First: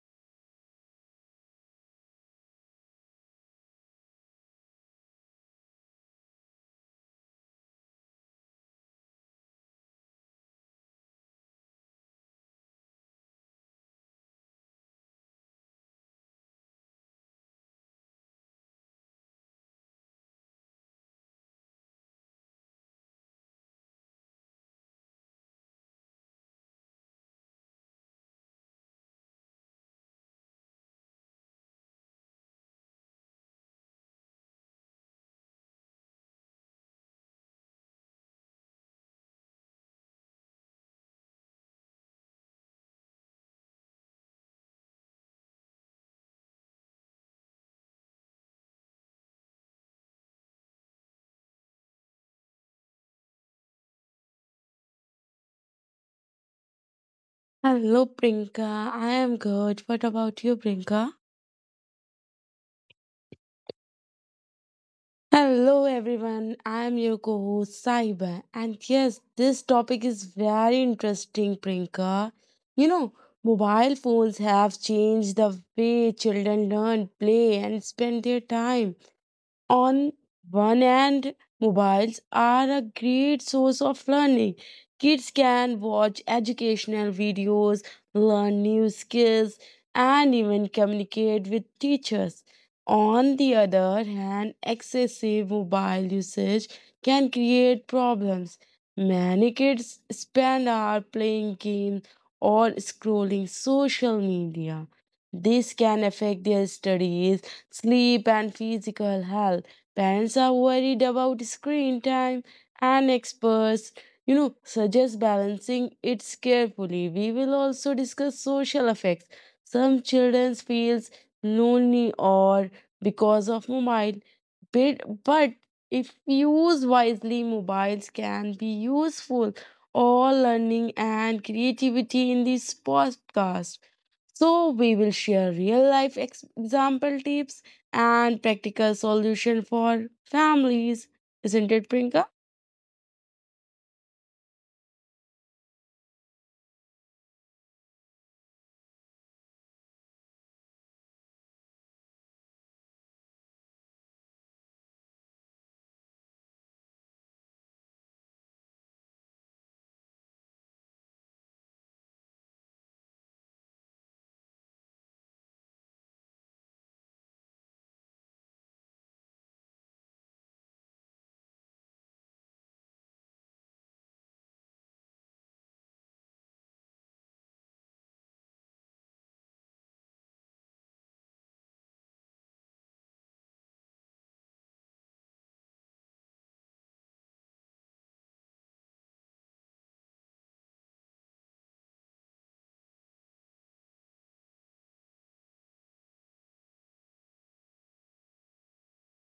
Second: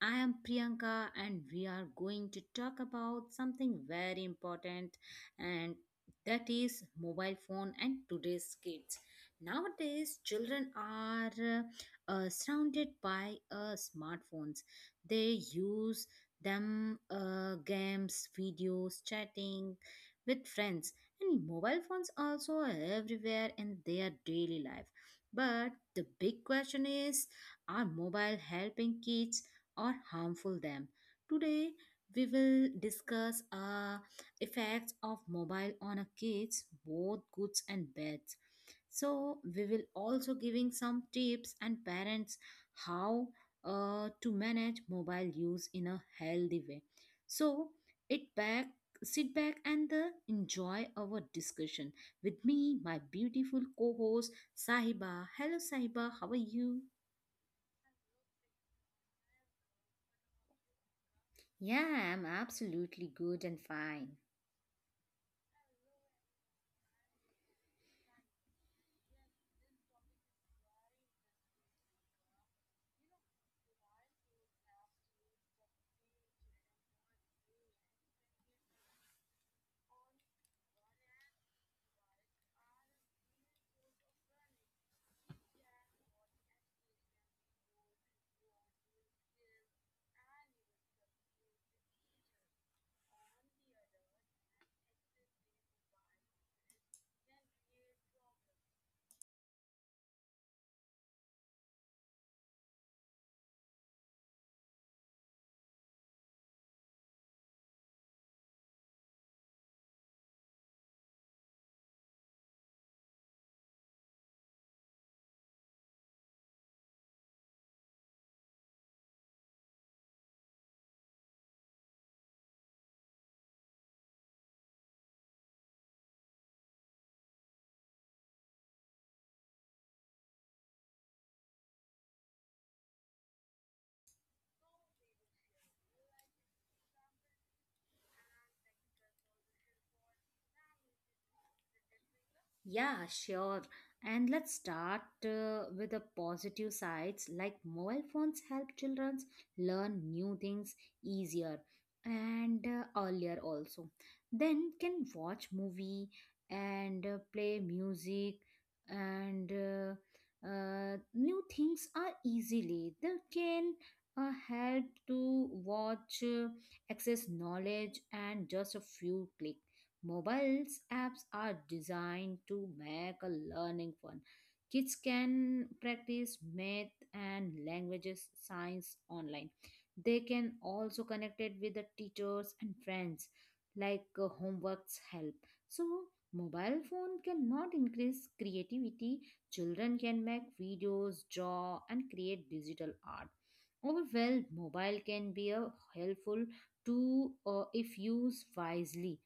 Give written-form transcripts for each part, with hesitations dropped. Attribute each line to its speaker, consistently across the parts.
Speaker 1: I am Priyanka and we are going to talk about something very important and that is mobile phone and today's kids. Nowadays children are surrounded by smartphones. They use them games, videos, chatting with friends and mobile phones also are everywhere in their daily life but the big question is are mobile helping kids or harmful them? Today we will discuss effects of mobile on a kids both goods and bad so we will also giving some tips and parents how to manage mobile use in a healthy way so it back sit back and enjoy our discussion with me my beautiful co-host Sahiba. Hello Sahiba, how are you?
Speaker 2: Hello, Prinka. I am good. What about you, Prinka?
Speaker 1: Yeah, I'm absolutely good and fine.
Speaker 2: Hello, everyone. I am your co host, Saiba. And yes, this topic is very interesting, Prinka. You know, mobile phones have changed the way children learn, play, and spend their time. On one hand, mobiles are a great source of learning. Kids can watch educational videos, learn new skills, and even communicate with teachers. On the other hand, excessive mobile usage can create problems. Many kids spend hours playing games or scrolling social media. This can affect their studies sleep, and physical health. Parents are worried about screen time, and experts, suggest balancing it carefully. We will also discuss social effects. Some children feels lonely or because of mobile, but if used wisely, mobiles can be useful all learning and creativity in this podcast. So, we will share real life example tips and practical solution for families. Isn't it, Prinka?
Speaker 1: Yeah, sure. And let's start with the positive sides like mobile phones help children learn new things easier and earlier also. Then can watch movie and play music and new things are easily. They can help to watch, access knowledge and just a few clicks. Mobiles apps are designed to make a learning fun. Kids can practice math and languages science online. They can also connect it with the teachers and friends like homeworks help. So mobile phone cannot increase creativity. Children can make videos, draw and create digital art. Overall, mobile can be a helpful tool if used wisely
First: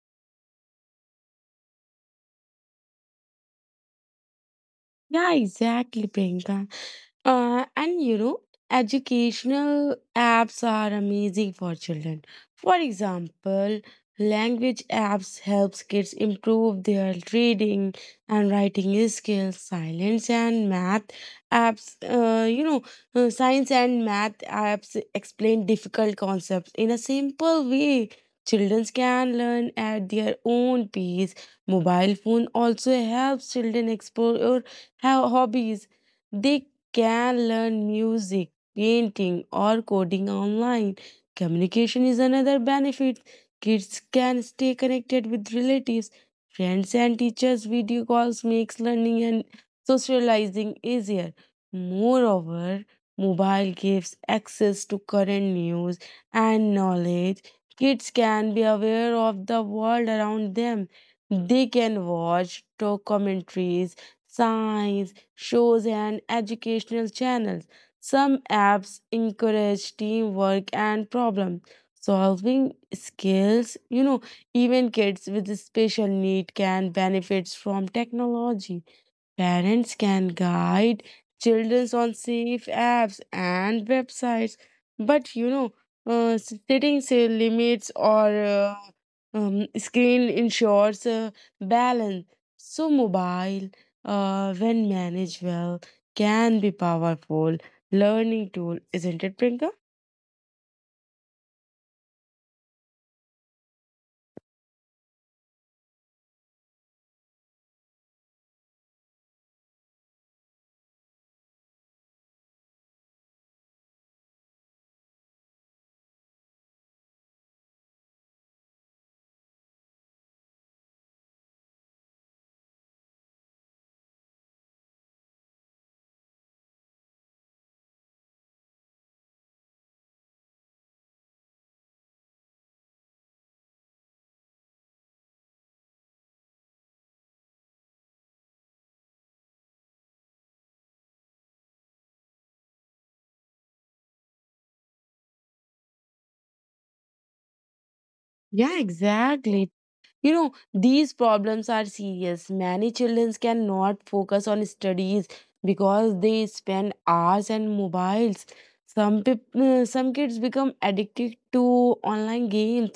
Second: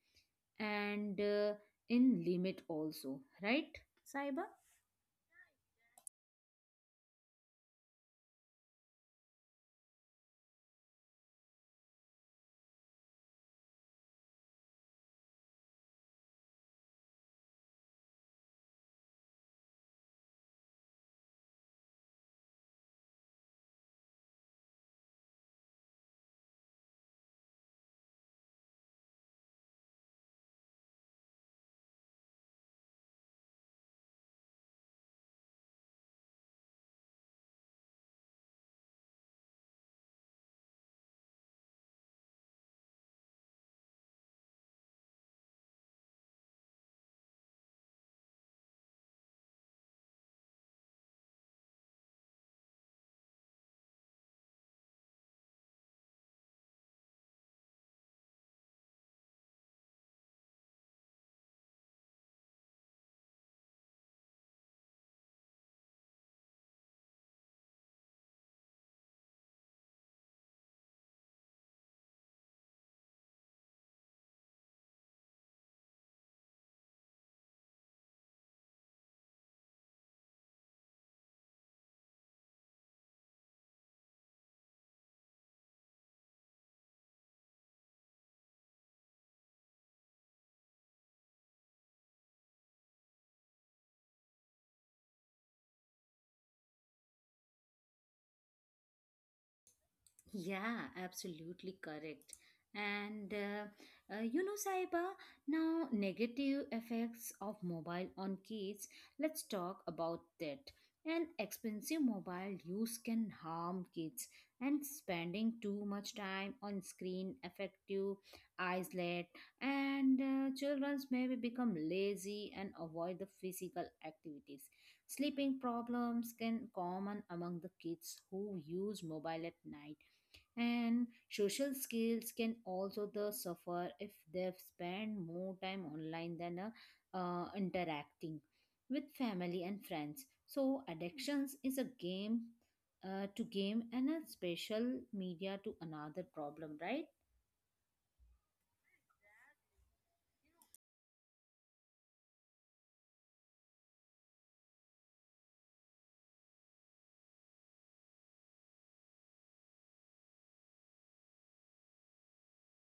Speaker 1: and in limit also, right Saiba?
Speaker 2: Yeah, exactly, Priyanka. Uh, and you know, Educational apps are amazing for children. For example, language apps helps kids improve their reading and writing skills. Science and math apps, you know, science and math apps explain difficult concepts in a simple way. Children can learn at their own pace. Mobile phone also helps children explore how hobbies. They can learn music, painting, or coding online. Communication is another benefit. Kids can stay connected with relatives, friends, and teachers. Video calls makes learning and socializing easier. Moreover, mobile gives access to current news and knowledge. Kids can be aware of the world around them. They can watch documentaries, science shows, and educational channels. Some apps encourage teamwork and problem solving skills. Even kids with special need can benefit from technology. Parents can guide children on safe apps and websites, but setting say limits or screen ensures balance. So mobile, when managed well, can be powerful learning tool, isn't it, Prinka?
Speaker 1: Yeah, absolutely correct. And you know, Saiba, now negative effects of mobile on kids, let's talk about that. An expensive mobile use can harm kids, and spending too much time on screen affect you, eyesight. And children maybe become lazy and avoid the physical activities. Sleeping problems can common among the kids who use mobile at night and social skills can also the suffer if they spend more time online than interacting with family and friends so addictions is a game to game and a special media to another problem, right?
Speaker 2: Yeah, exactly. These problems are serious. Many children cannot focus on studies because they spend hours on mobiles. Some people, some kids become addicted to online games,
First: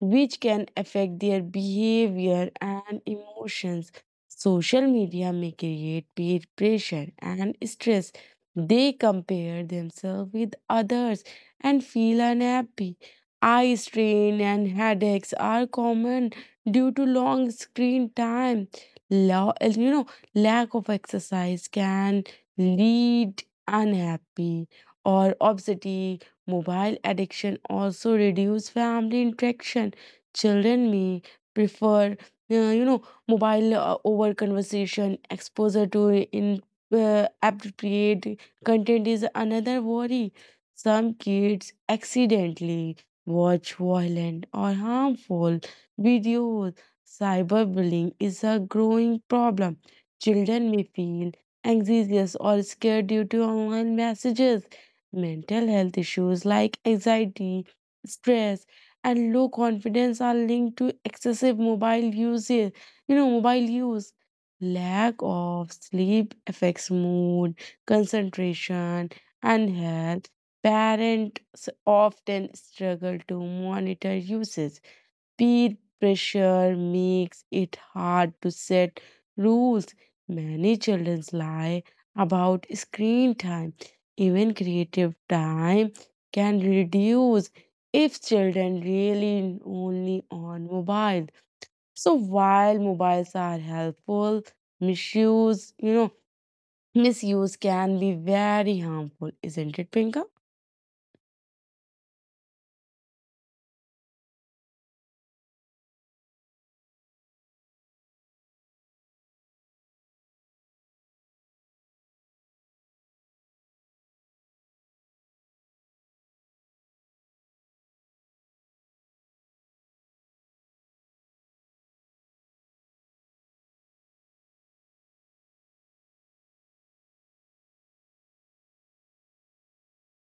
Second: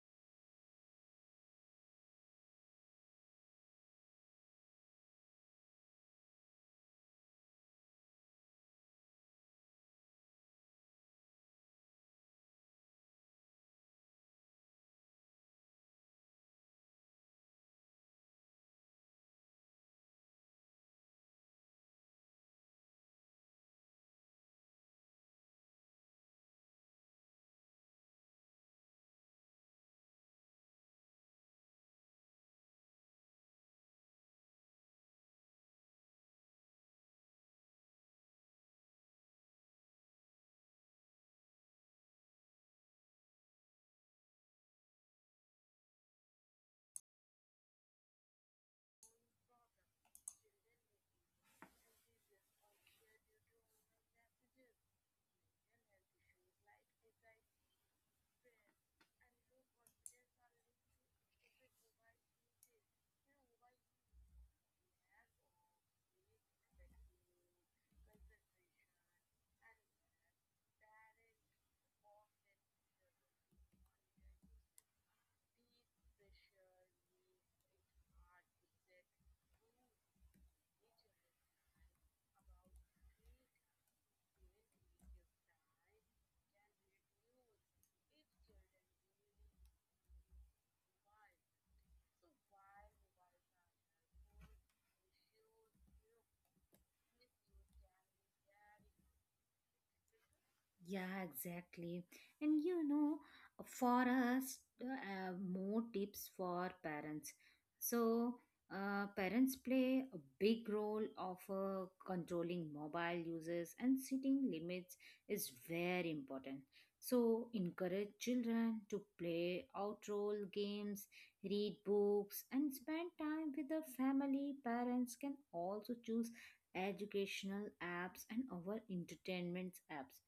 Speaker 2: which can affect their behavior and emotions. Social media may create peer pressure and stress. They compare themselves with others and feel unhappy. Eye strain and headaches are common due to long screen time. Lo- you know, Lack of exercise can lead unhappy or obesity. Mobile addiction also reduce family interaction. Children may prefer, uh, you know, mobile over conversation. Exposure to in appropriate content is another worry. Some kids accidentally watch violent or harmful videos. Cyberbullying is a growing problem. Children may feel anxious or scared due to online messages. Mental health issues like anxiety, stress, and low confidence are linked to excessive mobile usage. You know, mobile use. Lack of sleep affects mood, concentration, and health. Parents often struggle to monitor usage Peer pressure makes it hard to set rules. Many children lie about screen time. Even creative time can reduce if children really only on mobile. So while mobiles are helpful, misuse, you know, misuse can be very harmful, isn't it, Pinka?
Speaker 1: Yeah, exactly. And you know, for us, more tips for parents. So, parents play a big role of controlling mobile uses and setting limits is very important. So, encourage children to play outdoor games, read books, and spend time with the family. Parents can also choose educational apps and our entertainment apps.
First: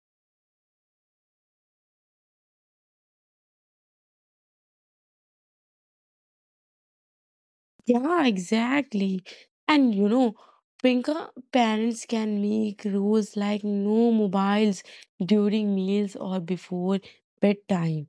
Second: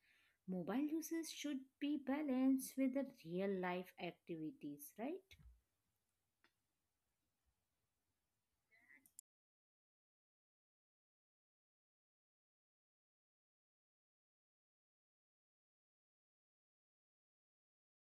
Speaker 1: Mobile uses should be balanced with the real life activities, right?
Speaker 2: Yeah, exactly. And Pinka, parents can make rules like no mobiles during meals or before bedtime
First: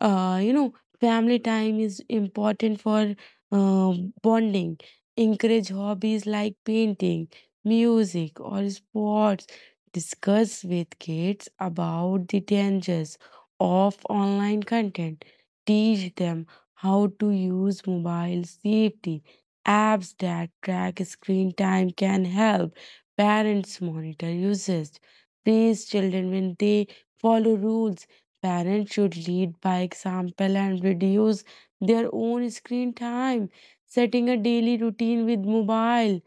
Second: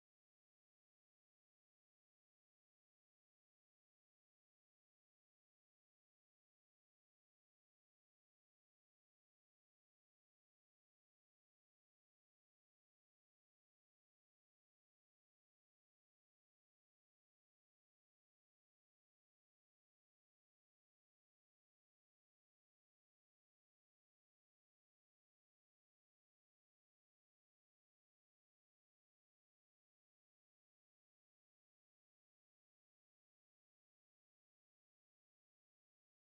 Speaker 2: uh, you know family time is important for uh, bonding encourage hobbies like painting music or sports discuss with kids about the dangers of online content teach them how to use mobile safety apps that track screen time can help parents monitor usage praise children when they follow rules Parents should lead by example and reduce their own screen time. Setting a daily routine with mobile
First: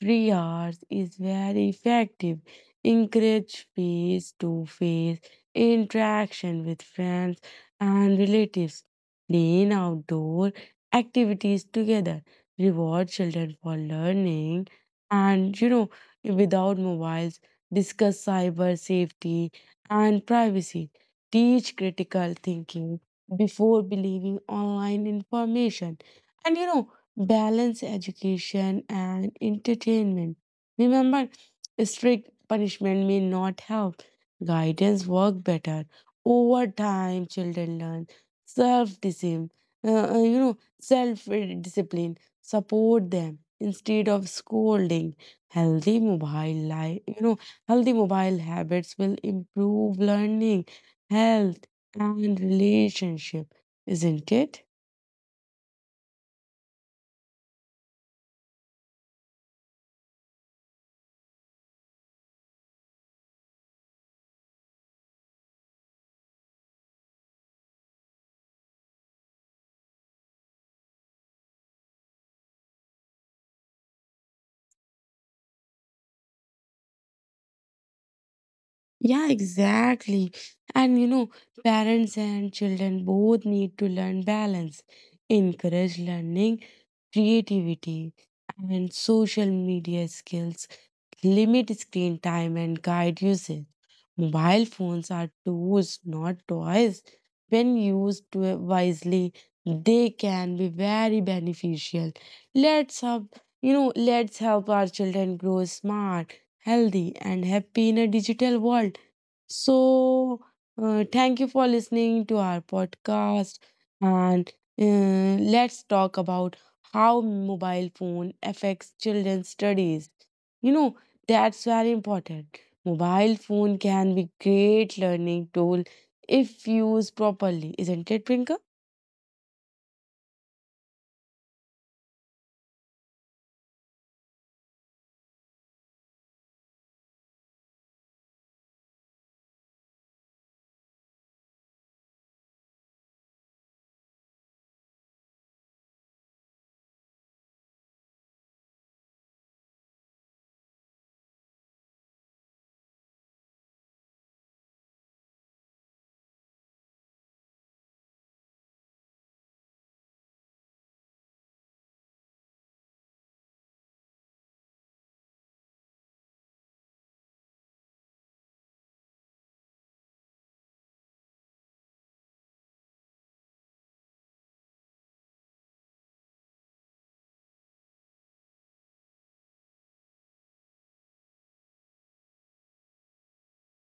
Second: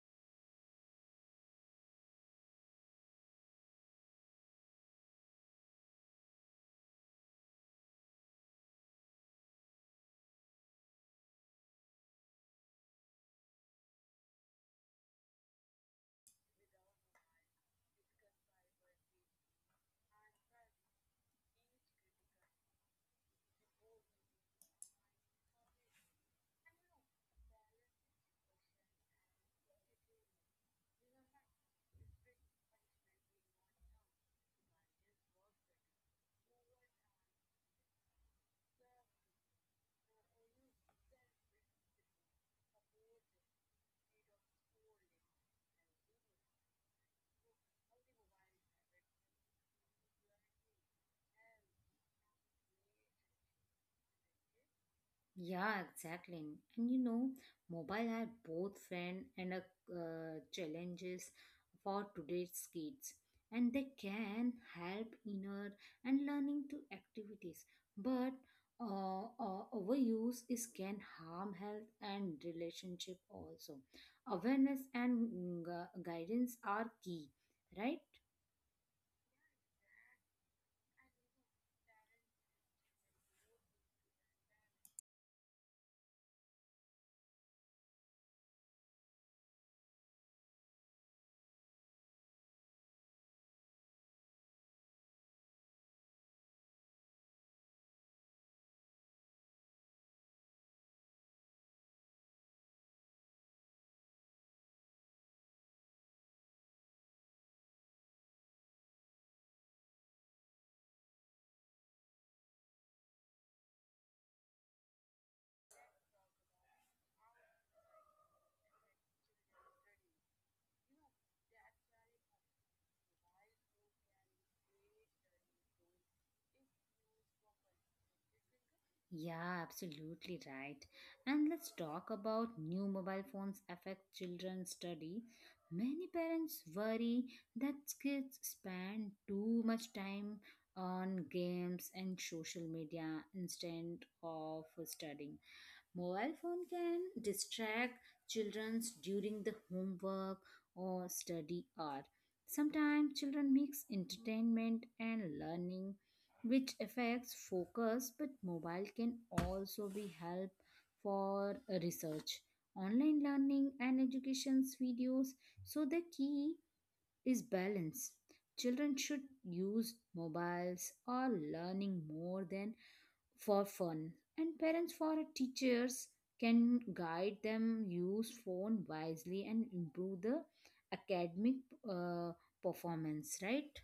Speaker 2: free hours is very effective. Encourage face to face interaction with friends and relatives. Plan outdoor activities together. Reward children for learning and, you know, without mobiles. Discuss cyber safety and privacy teach critical thinking before believing online information, and you know, balance education and entertainment. Remember, strict punishment may not help, guidance work better. Over time, children learn self discipline, self discipline, support them instead of scolding. Healthy mobile life, you know, healthy mobile habits will improve learning health, and relationship, isn't it?
Speaker 1: Yeah, exactly. And you know, mobile are both friend and a challenges for today's kids and they can help inner and learning to activities but overuse is can harm health and relationship also. Awareness and guidance are key, right?
Speaker 2: Yeah, exactly. And parents and children both need to learn balance, encourage learning, creativity, and social media skills limit screen time and guide usage. Mobile phones are tools, not toys. When used wisely, they can be very beneficial. Let's help our children grow smart, healthy, and happy in a digital world. So, thank you for listening to our podcast. And uh, let's talk about how mobile phone affects children's studies. You know, that's very important. Mobile phone can be great learning tool if used properly, isn't it, Prinka?
Speaker 1: Yeah, absolutely right. And let's talk about new mobile phones affect children's study. Many parents worry that kids spend too much time on games and social media instead of studying. Mobile phone can distract children during the homework or study hour. Sometimes children mix entertainment and learning, which affects focus, but mobile can also be help for research, online learning and education's videos. So the key is balance. Children should use mobiles or learning more than for fun and parents for teachers can guide them use phone wisely and improve the academic uh, performance, right?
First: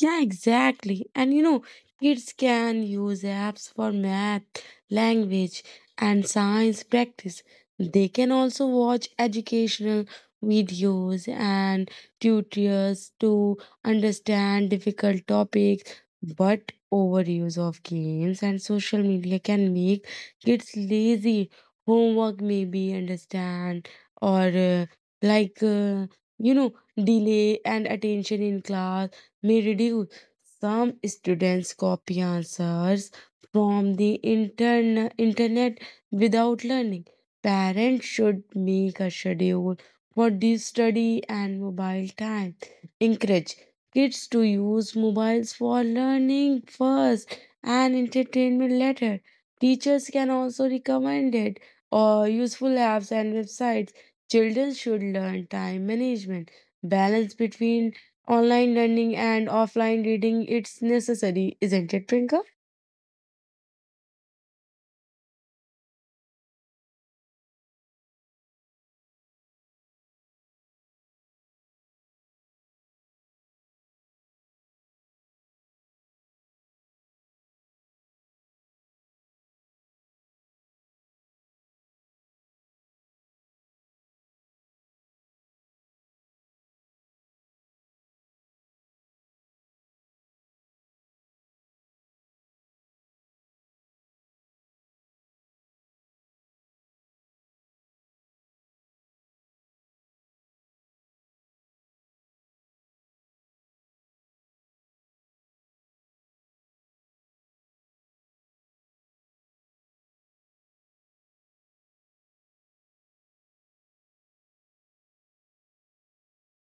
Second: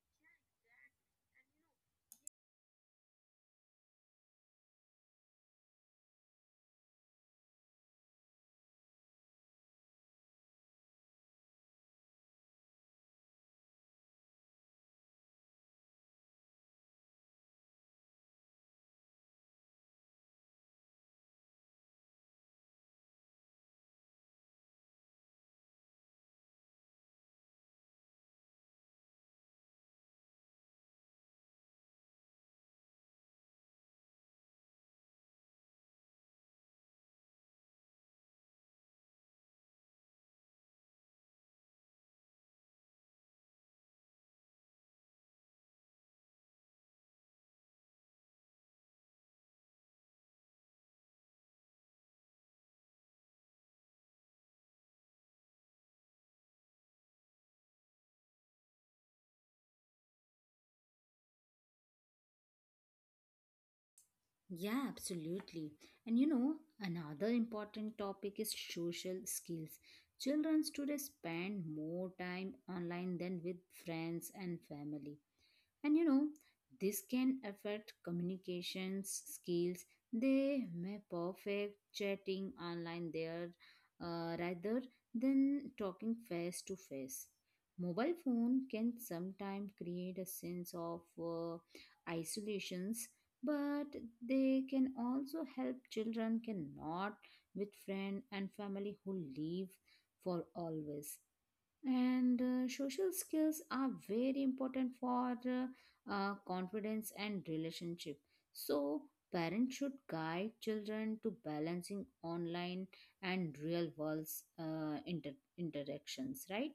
Speaker 2: Yeah, exactly. And kids can use apps for math, language, and science practice. They can also watch educational videos and tutors to understand difficult topics. But overuse of games and social media can make kids lazy. Homework may be understand or like uh, you know delay and attention in class may reduce. Some students copy answers from the internet without learning. Parents should make a schedule for the study and mobile time. Encourage kids to use mobiles for learning first and entertainment later. Teachers can also recommend it or useful apps and websites. Children should learn time management, balance between online learning and offline reading it's necessary isn't it trinka
Speaker 1: Yeah, absolutely. And you know, another important topic is social skills. Children today spend more time online than with friends and family. And you know, this can affect communications skills. They may perfect chatting online there rather than talking face to face. Mobile phone can sometimes create a sense of isolations, but they can also help children cannot with friend and family who live for always and social skills are very important for confidence and relationship so parents should guide children to balancing online and real world interactions, right?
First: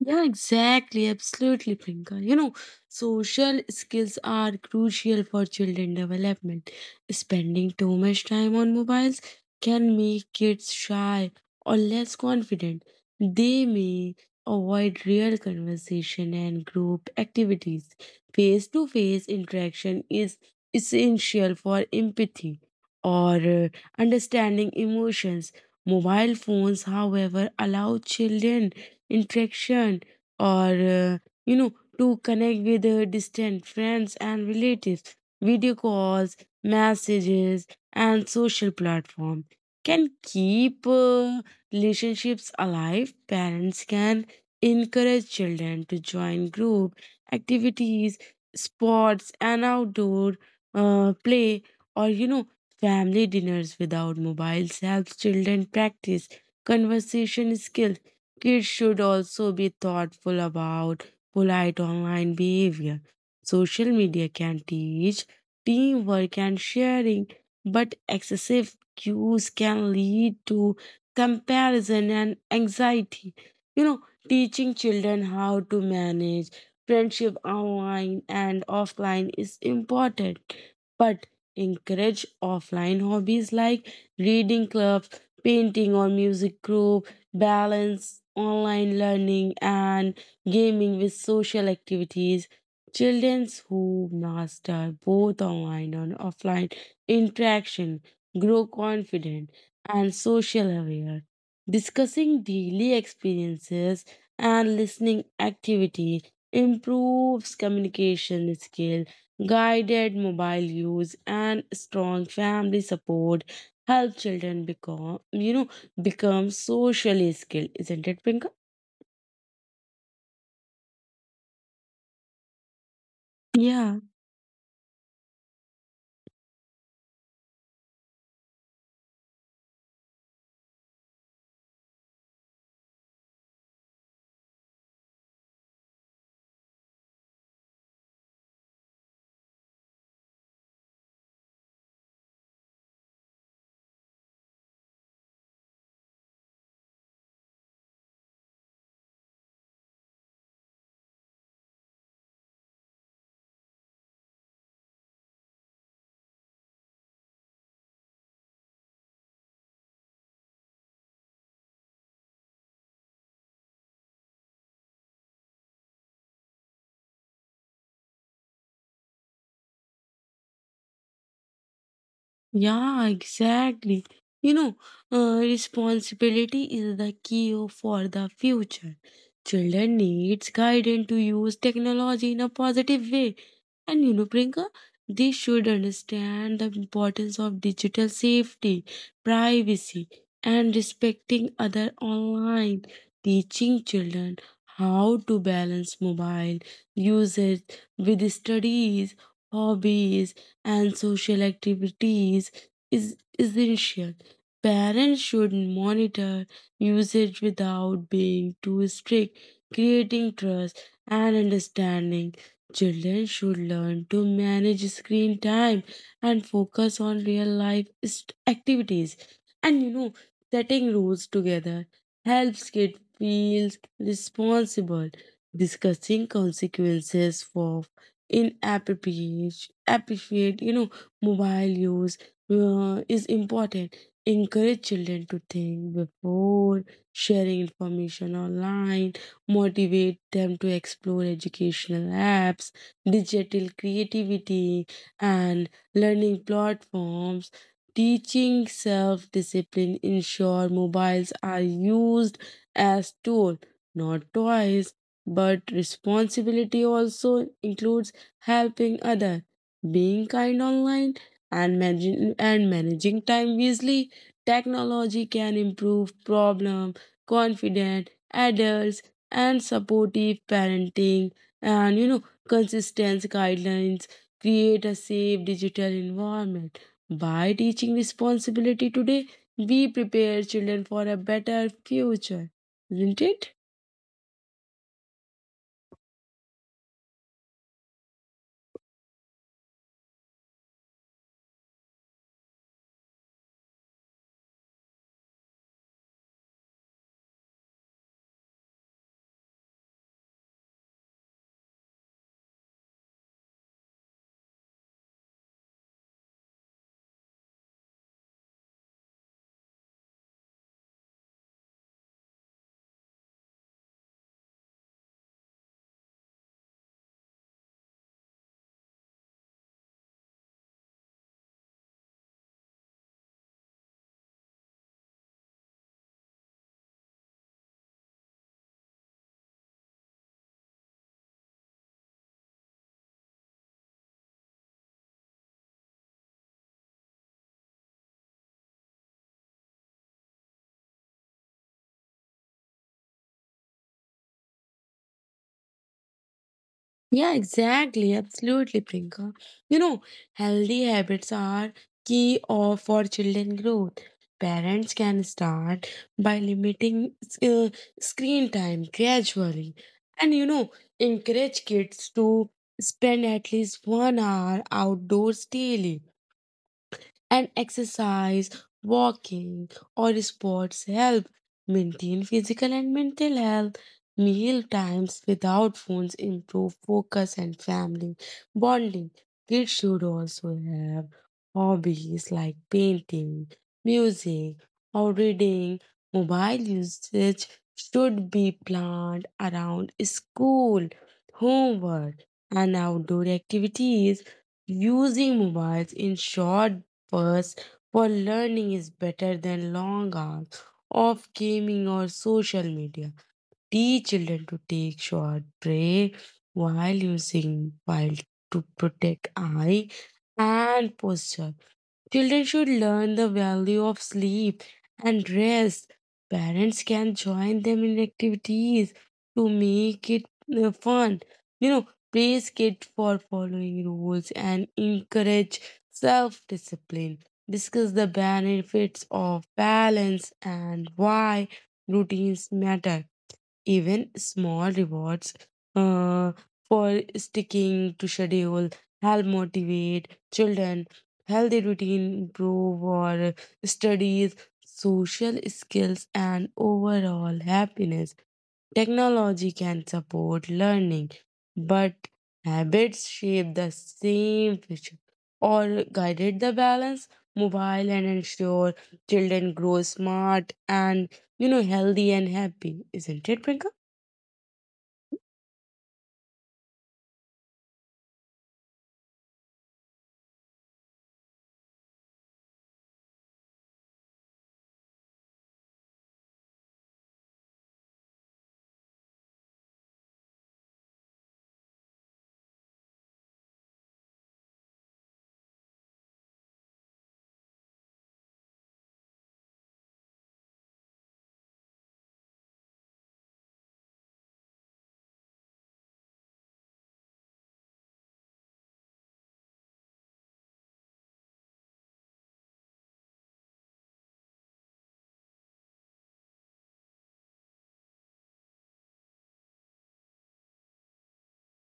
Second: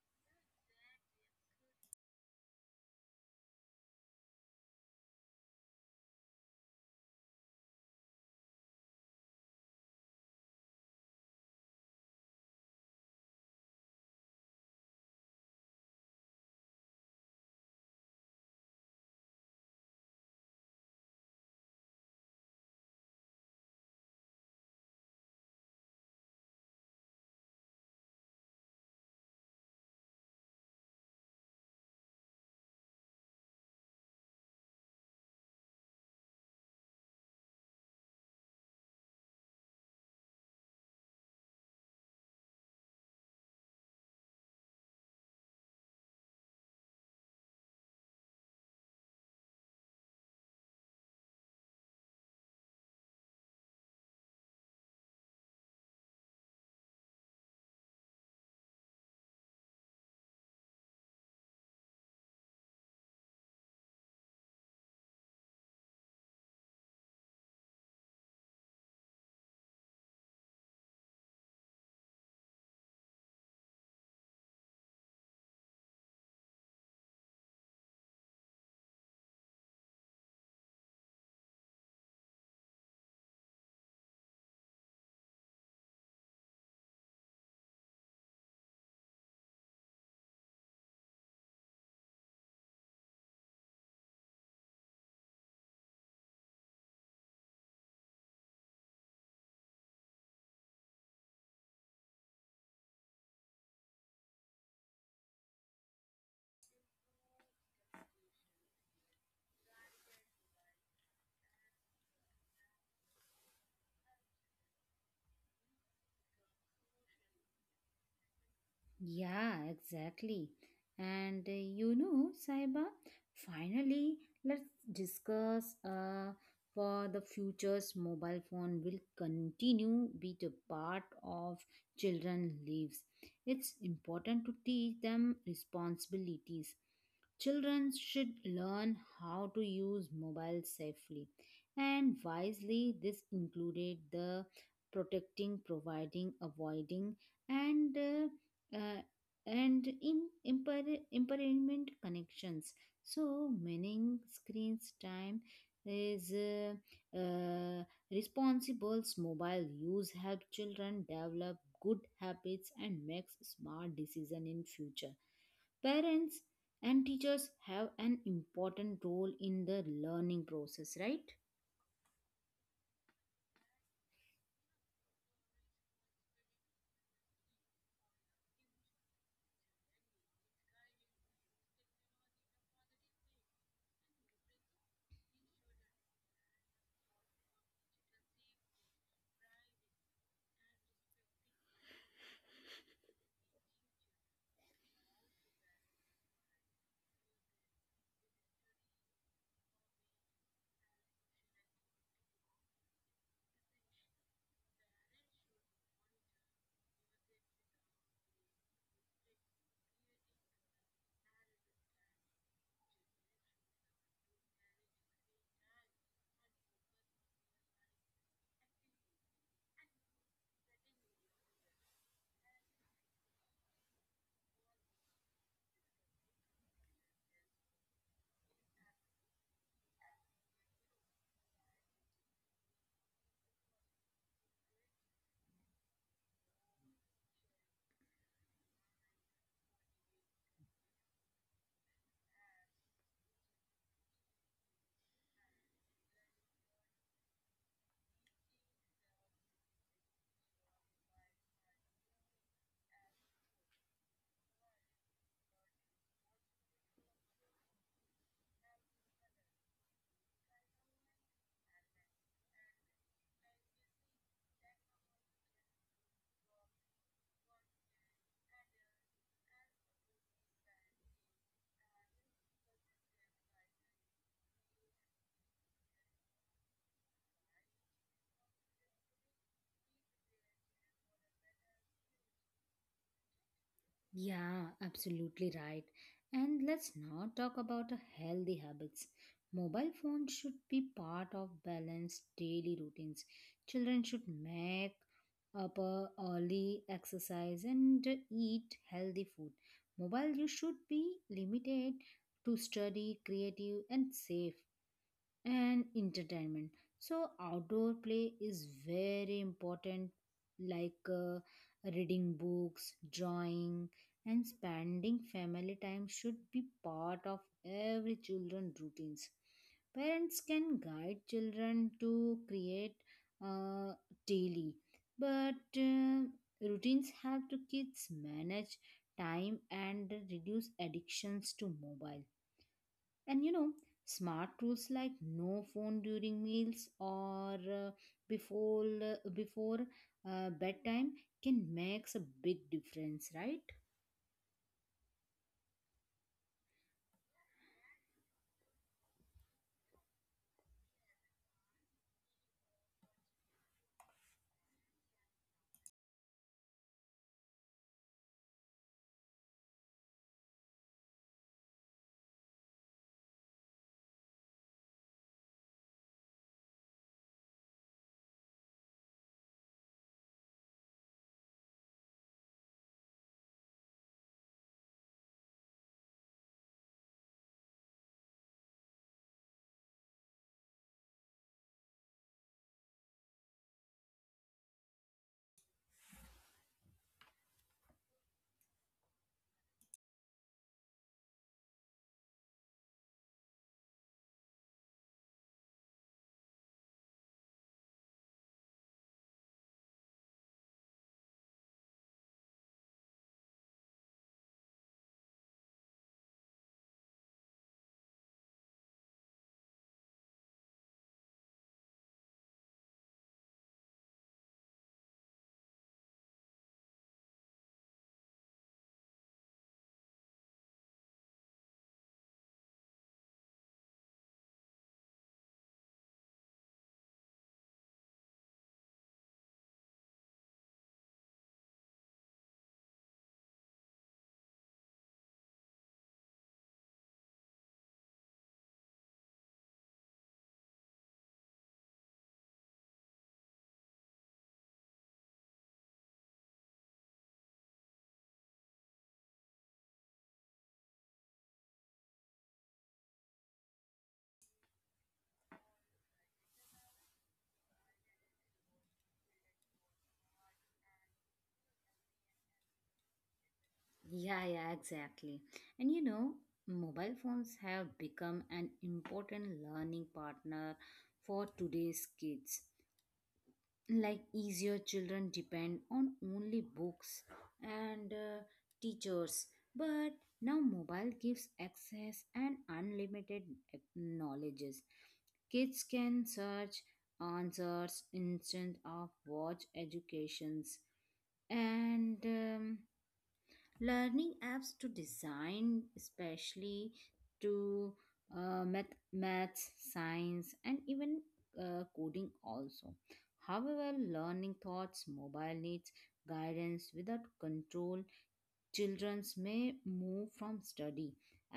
Speaker 2: Yeah, exactly. Absolutely, Priyanka. Social skills are crucial for children development. Spending too much time on mobiles can make kids shy or less confident. They may avoid real conversation and group activities. Face to face interaction is essential for empathy or understanding emotions. Mobile phones, however, allow children interaction or to connect with distant friends and relatives video calls messages and social platform can keep relationships alive parents can encourage children to join group activities sports and outdoor play or family dinners without mobiles helps children practice conversation skills Kids should also be thoughtful about polite online behavior. Social media can teach teamwork and sharing, but excessive cues can lead to comparison and anxiety. You know, Teaching children how to manage friendship online and offline is important, but encourage offline hobbies like reading clubs, painting, or music group balance online learning and gaming with social activities. Children who master both online and offline interaction grow confident and social aware. Discussing daily experiences and listening activity improves communication skill, guided mobile use, and strong family support help children become, become socially skilled, isn't it, Pinka?
Speaker 1: Yeah, exactly. And you know, Saiba,
Speaker 2: Yeah.
Speaker 1: finally, let's discuss for the futures mobile phone will continue be the part of children lives. It's important to teach them responsibilities. Children should learn how to use mobile safely and wisely. This included the protecting, providing, avoiding, and uh, uh, and in impermanent connections. So, meaning screens time is responsible's mobile use help children develop good habits and makes smart decision in future. Parents and teachers have an important role in the learning process, right?
Speaker 2: Yeah, exactly. You know, Responsibility is the key for the future. Children needs guidance to use technology in a positive way. And Prinka, they should understand the importance of digital safety, privacy, and respecting other online. Teaching children how to balance mobile usage with studies, hobbies, and social activities is essential. Parents should monitor usage without being too strict, creating trust and understanding. Children should learn to manage screen time and focus on real life activities. And setting rules together helps kids feel responsible. Discussing consequences for in appreciate mobile use is important encourage children to think before sharing information online motivate them to explore educational apps digital creativity and learning platforms teaching self-discipline ensure mobiles are used as tool not toys but responsibility also includes helping other, being kind online, and managing time wisely. Technology can improve problem, confident adults, and supportive parenting, and consistent guidelines create a safe digital environment. By teaching responsibility today, we prepare children for a better future, isn't it?
Speaker 1: Yeah, absolutely right. And let's not talk about a healthy habits. Mobile phones should be part of balanced daily routines. Children should make up a early exercise and eat healthy food. Mobile use should be limited to study, creative, and safe and entertainment so outdoor play is very important like reading books drawing and spending family time should be part of every children routines. Parents can guide children to create uh, daily but routines help to kids manage time and reduce addictions to mobile and you know, smart rules like no phone during meals or before bedtime can makes a big difference, right?
Speaker 2: Yeah, exactly. Absolutely, Priyanka. You know, Healthy habits are key of for children growth. Parents can start by limiting uh, screen time gradually. And you know, Encourage kids to spend at least 1 hour outdoors daily and exercise, walking, or sports help maintain physical and mental health. Meal times without phones improve focus and family bonding. Kids should also have hobbies like painting, music, or reading. Mobile usage should be planned around school, homework, and outdoor activities. Using mobiles in short first, for learning is better than long hours of gaming or social media. Teach children to take short break while using while to protect eye and posture. Children should learn the value of sleep and rest. Parents can join them in activities to make it fun. You know, Praise kids for following rules and encourage self discipline. Discuss the benefits of balance and why routines matter. Even small rewards uh, for sticking to schedule help motivate children. Healthy routine improve our studies, social skills, and overall happiness. Technology can support learning, but habits shape the same future or guided the balance mobile and ensure children grow smart and healthy and happy, isn't it, Priyanka?
Speaker 1: Yeah, yeah, exactly. And you know, mobile phones have become an important learning partner for today's kids. Like easier children depend on only books and teachers but now mobile gives access and unlimited knowledges. Kids can search answers instead of watch educations and learning apps to design especially to maths science and even coding also. However learning thoughts mobile needs guidance without control. Childrens may move from study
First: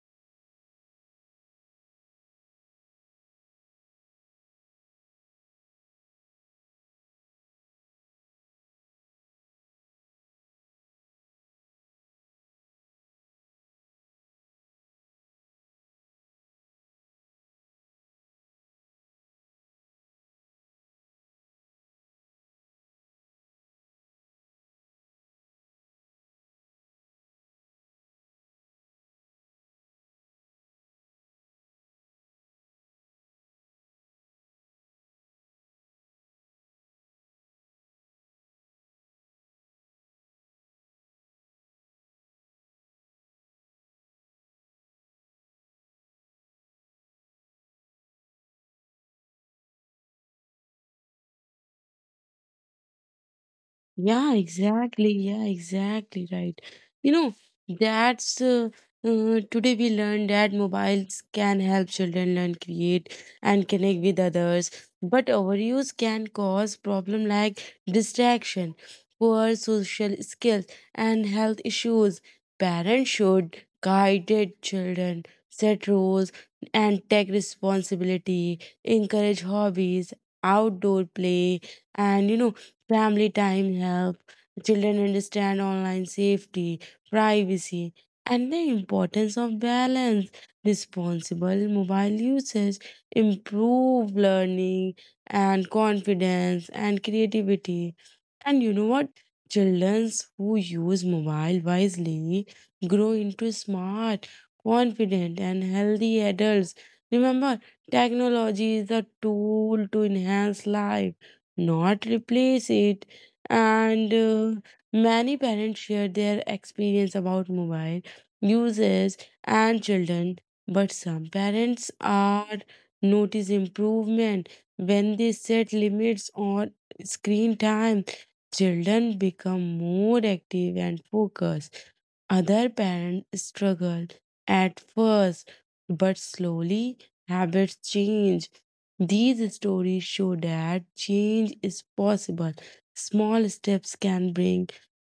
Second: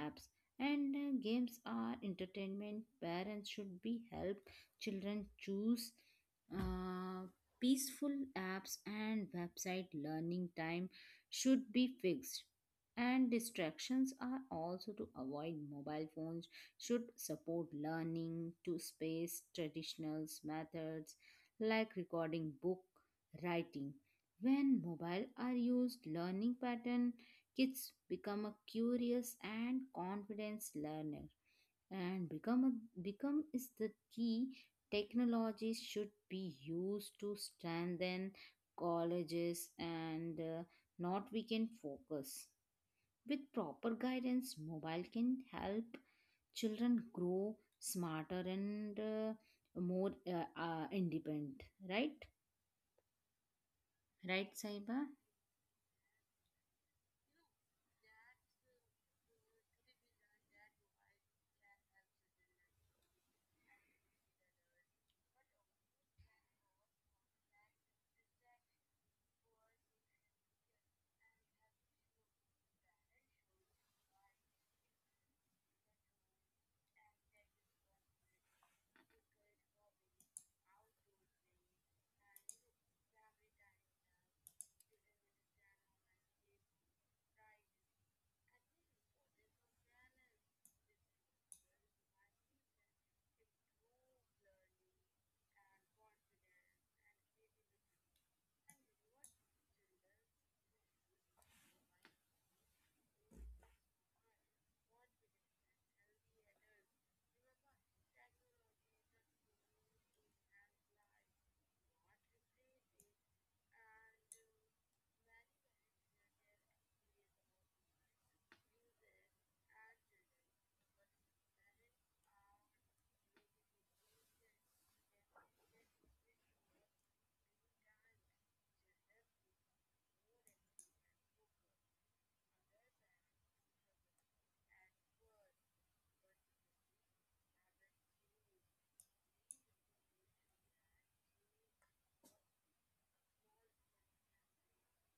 Speaker 1: apps and games are entertainment. Parents should be help children choose uh, peaceful apps and website. Learning time should be fixed and distractions are also to avoid. Mobile phones should support learning to space traditional methods like recording book writing when mobile are used learning pattern, kids become a curious and confident learner and become is the key. Technology should be used to strengthen colleges and not weaken focus. With proper guidance mobile can help children grow smarter and more independent, right?
Speaker 2: Yeah,
Speaker 1: Right Saiba?
Speaker 2: exactly. Yeah, exactly. Right. You know, that's Today we learned that mobiles can help children learn, create, and connect with others. But overuse can cause problem like distraction, poor social skills, and health issues. Parents should guide their children, set rules, and take responsibility. Encourage hobbies, outdoor play, and Family time help children understand online safety, privacy, and the importance of balance. Responsible mobile usage improve learning and confidence and creativity. And you know what? Childrens who use mobile wisely grow into smart, confident, and healthy adults. Remember, technology is a tool to enhance life, not replace it. And Many parents share their experience about mobile uses and children, but some parents are notice improvement when they set limits on screen time Children become more active and focused. Other parents struggle at first, but slowly habits change. These stories show that change is possible. Small steps can bring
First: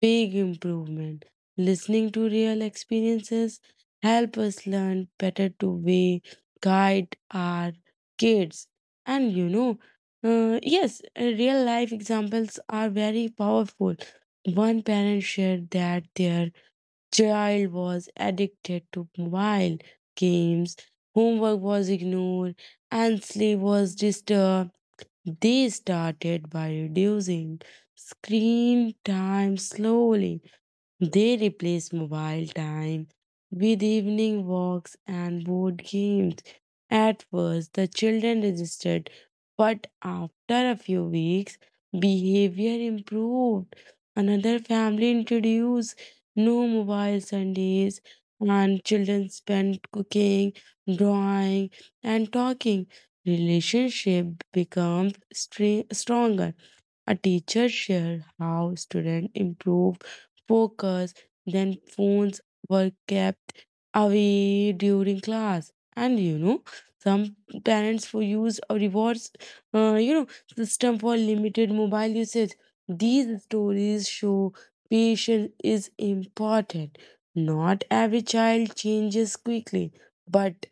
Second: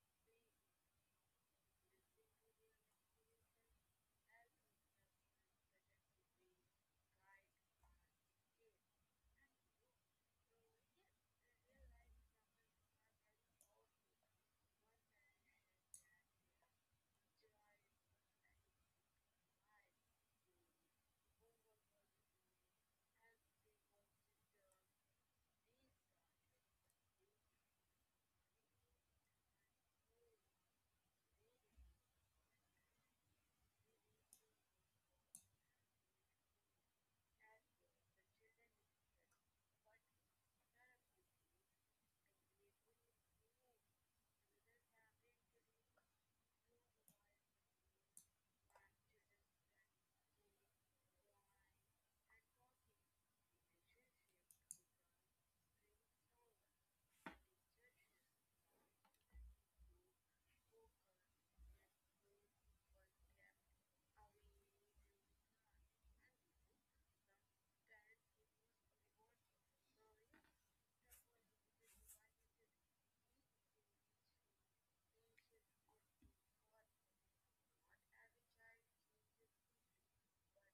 Speaker 2: big improvement. Listening to real experiences help us learn better to way guide our kids. And you know, yes, Real life examples are very powerful. One parent shared that their child was addicted to mobile games, homework was ignored, and sleep was disturbed. They started by reducing screen time slowly they replace mobile time with evening walks and board games. At first, the children resisted, but after a few weeks, behavior improved. Another family introduced no mobile Sundays, and children spent cooking, drawing, and talking. Relationship becomes stronger. A teacher shared how students improve focus. Then phones were kept away during class. And some parents for use a rewards, uh, you know, system for limited mobile usage. These stories show patience is important. Not every child changes quickly, but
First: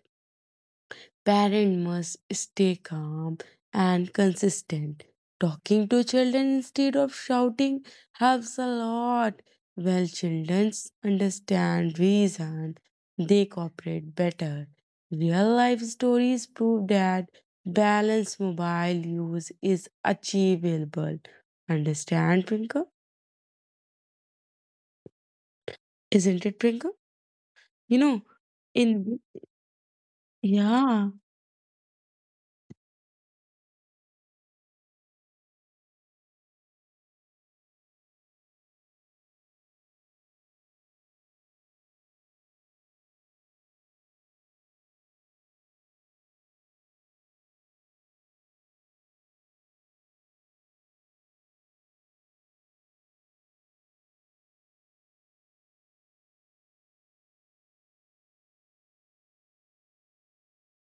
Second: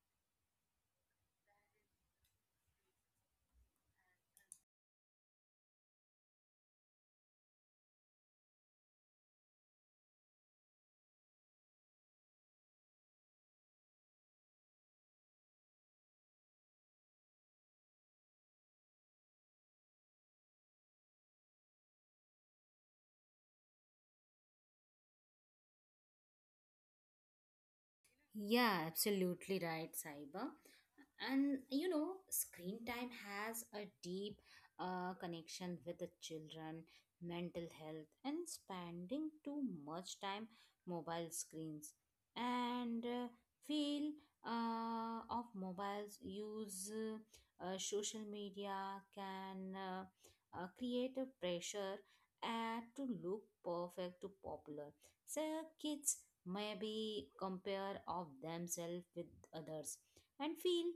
Speaker 2: Parent must stay calm and consistent. Talking to children instead of shouting helps a lot. Well, children understand reason, they cooperate better. Real life stories prove that balanced mobile use is achievable. Understand, Prinka? Isn't it, Prinka? You know,
Speaker 1: Yeah,
Speaker 2: in
Speaker 1: absolutely right, Saiba.
Speaker 2: Yeah,
Speaker 1: And you know, screen time has a deep connection with the children, mental health, and spending too much time mobile screens. And feel of mobiles use social media can create a pressure to look perfect to popular. So kids maybe compare of themselves with others and feel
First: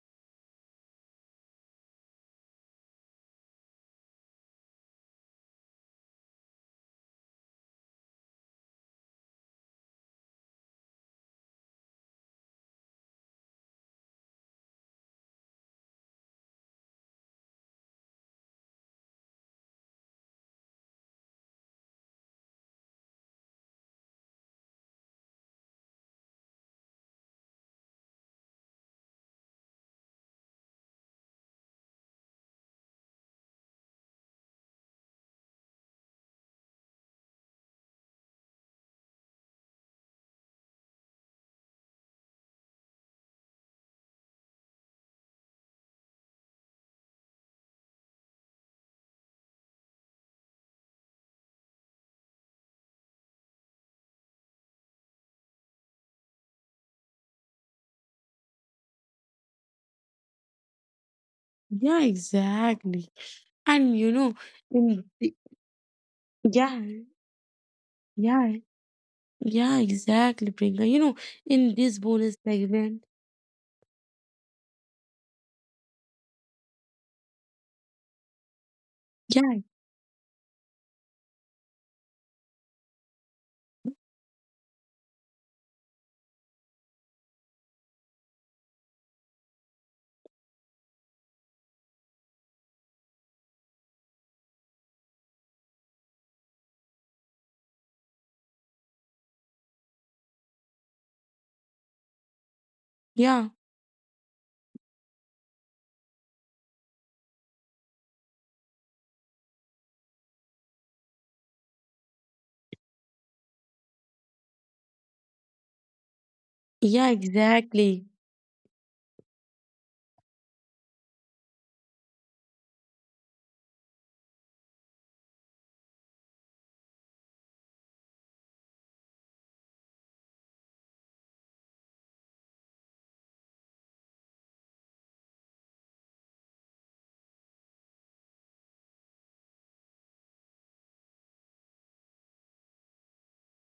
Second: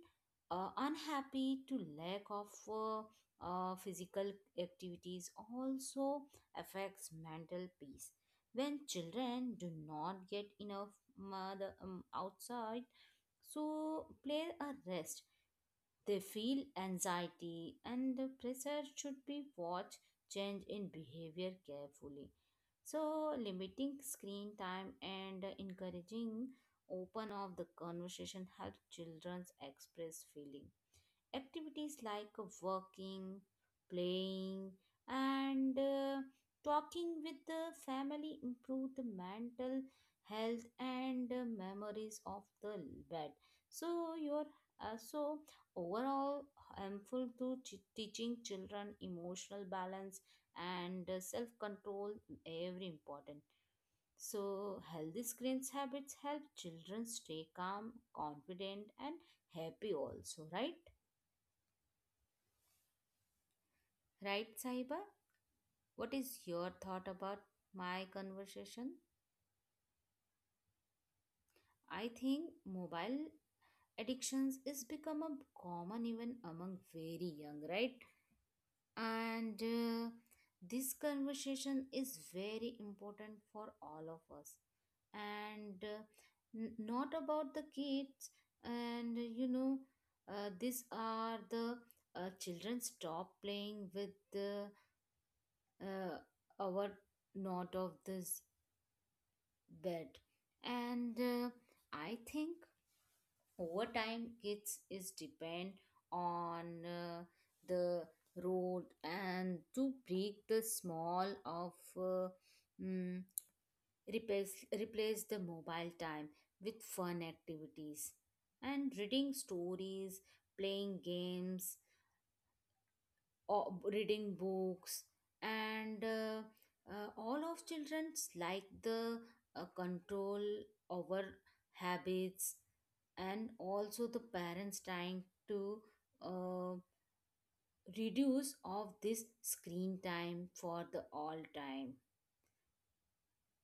Speaker 1: unhappy to lack of physical activities also affects mental peace when children do not get enough mother outside so play a rest they feel anxiety and the pressure should be watched change in behavior carefully. So limiting screen time and encouraging open of the conversation help children express feeling. Activities like working, playing, and talking with the family improve the mental health and memories of the bed. So your so overall helpful to teaching children emotional balance and self control every important so healthy screens habits help children stay calm confident and happy also, right?
Speaker 2: yeah, exactly. And you know,
Speaker 1: Right, Sahiba?
Speaker 2: in the,
Speaker 1: What is your
Speaker 2: Yeah,
Speaker 1: thought about my
Speaker 2: yeah,
Speaker 1: conversation?
Speaker 2: yeah, exactly, Priyanka. In this
Speaker 1: I
Speaker 2: bonus
Speaker 1: think
Speaker 2: segment,
Speaker 1: mobile addictions is become a common even among very young, right?
Speaker 2: yeah,
Speaker 1: And this conversation is very important for all of us. And not about the kids and you know these are the children stop playing with the uh, our not of this bed and I think
Speaker 2: yeah,
Speaker 1: over time kids is depend on uh, the road and to break the small of uh, mm, replace, replace the mobile time with
Speaker 2: yeah,
Speaker 1: fun
Speaker 2: exactly.
Speaker 1: activities and reading stories playing games or reading books and all of children's like the control over habits and also the parents trying to uh, reduce of this screen time for the all time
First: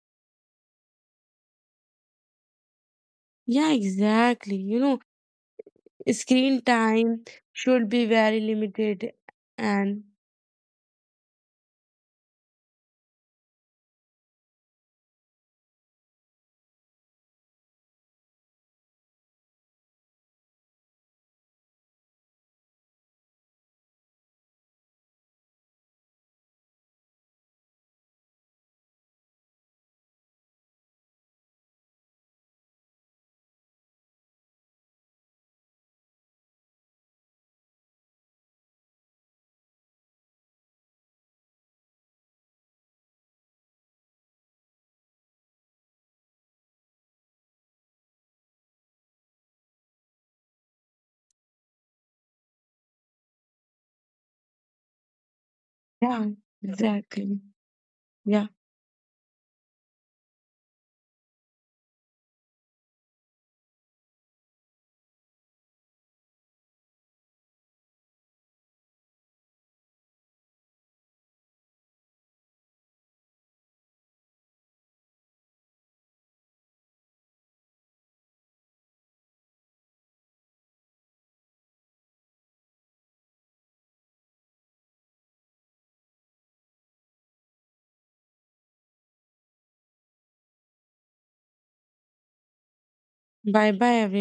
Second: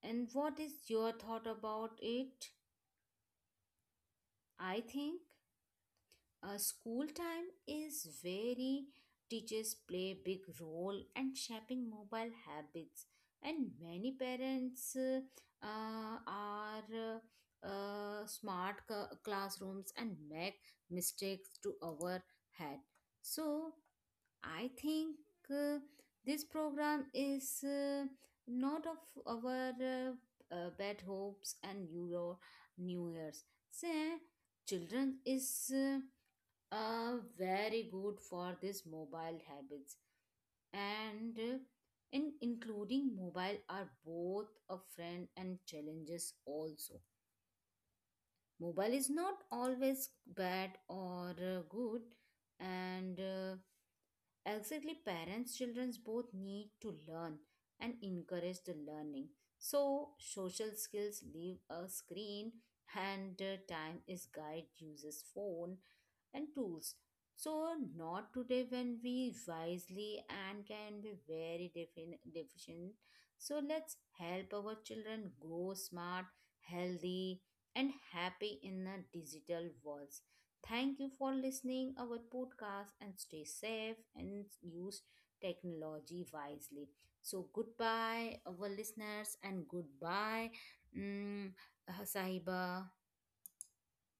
Speaker 1: and what is your thought about it.
Speaker 2: Yeah, exactly.
Speaker 1: I think
Speaker 2: Screen
Speaker 1: school
Speaker 2: time
Speaker 1: time
Speaker 2: should
Speaker 1: is
Speaker 2: be very
Speaker 1: very
Speaker 2: limited
Speaker 1: teachers
Speaker 2: and
Speaker 1: play big role and shaping mobile habits and many parents are smart classrooms and make mistakes to our head so I think uh, this program is not of our bad hopes and your new year's say children is very good for this mobile habits and in including mobile are both a friend and challenges also. Mobile is not always bad or good and exactly, parents, children
Speaker 2: yeah,
Speaker 1: both need to learn
Speaker 2: exactly.
Speaker 1: and
Speaker 2: Yeah.
Speaker 1: encourage the learning. So, social skills leave a screen, and time is guide uses phone and tools. So, not today when we wisely and can be very deficient. So, let's help our children grow smart, healthy, and happy in the digital world. Thank you for listening our podcast and stay safe and use technology wisely. So goodbye our listeners and goodbye mm, Sahiba.
Speaker 2: Bye bye, everyone.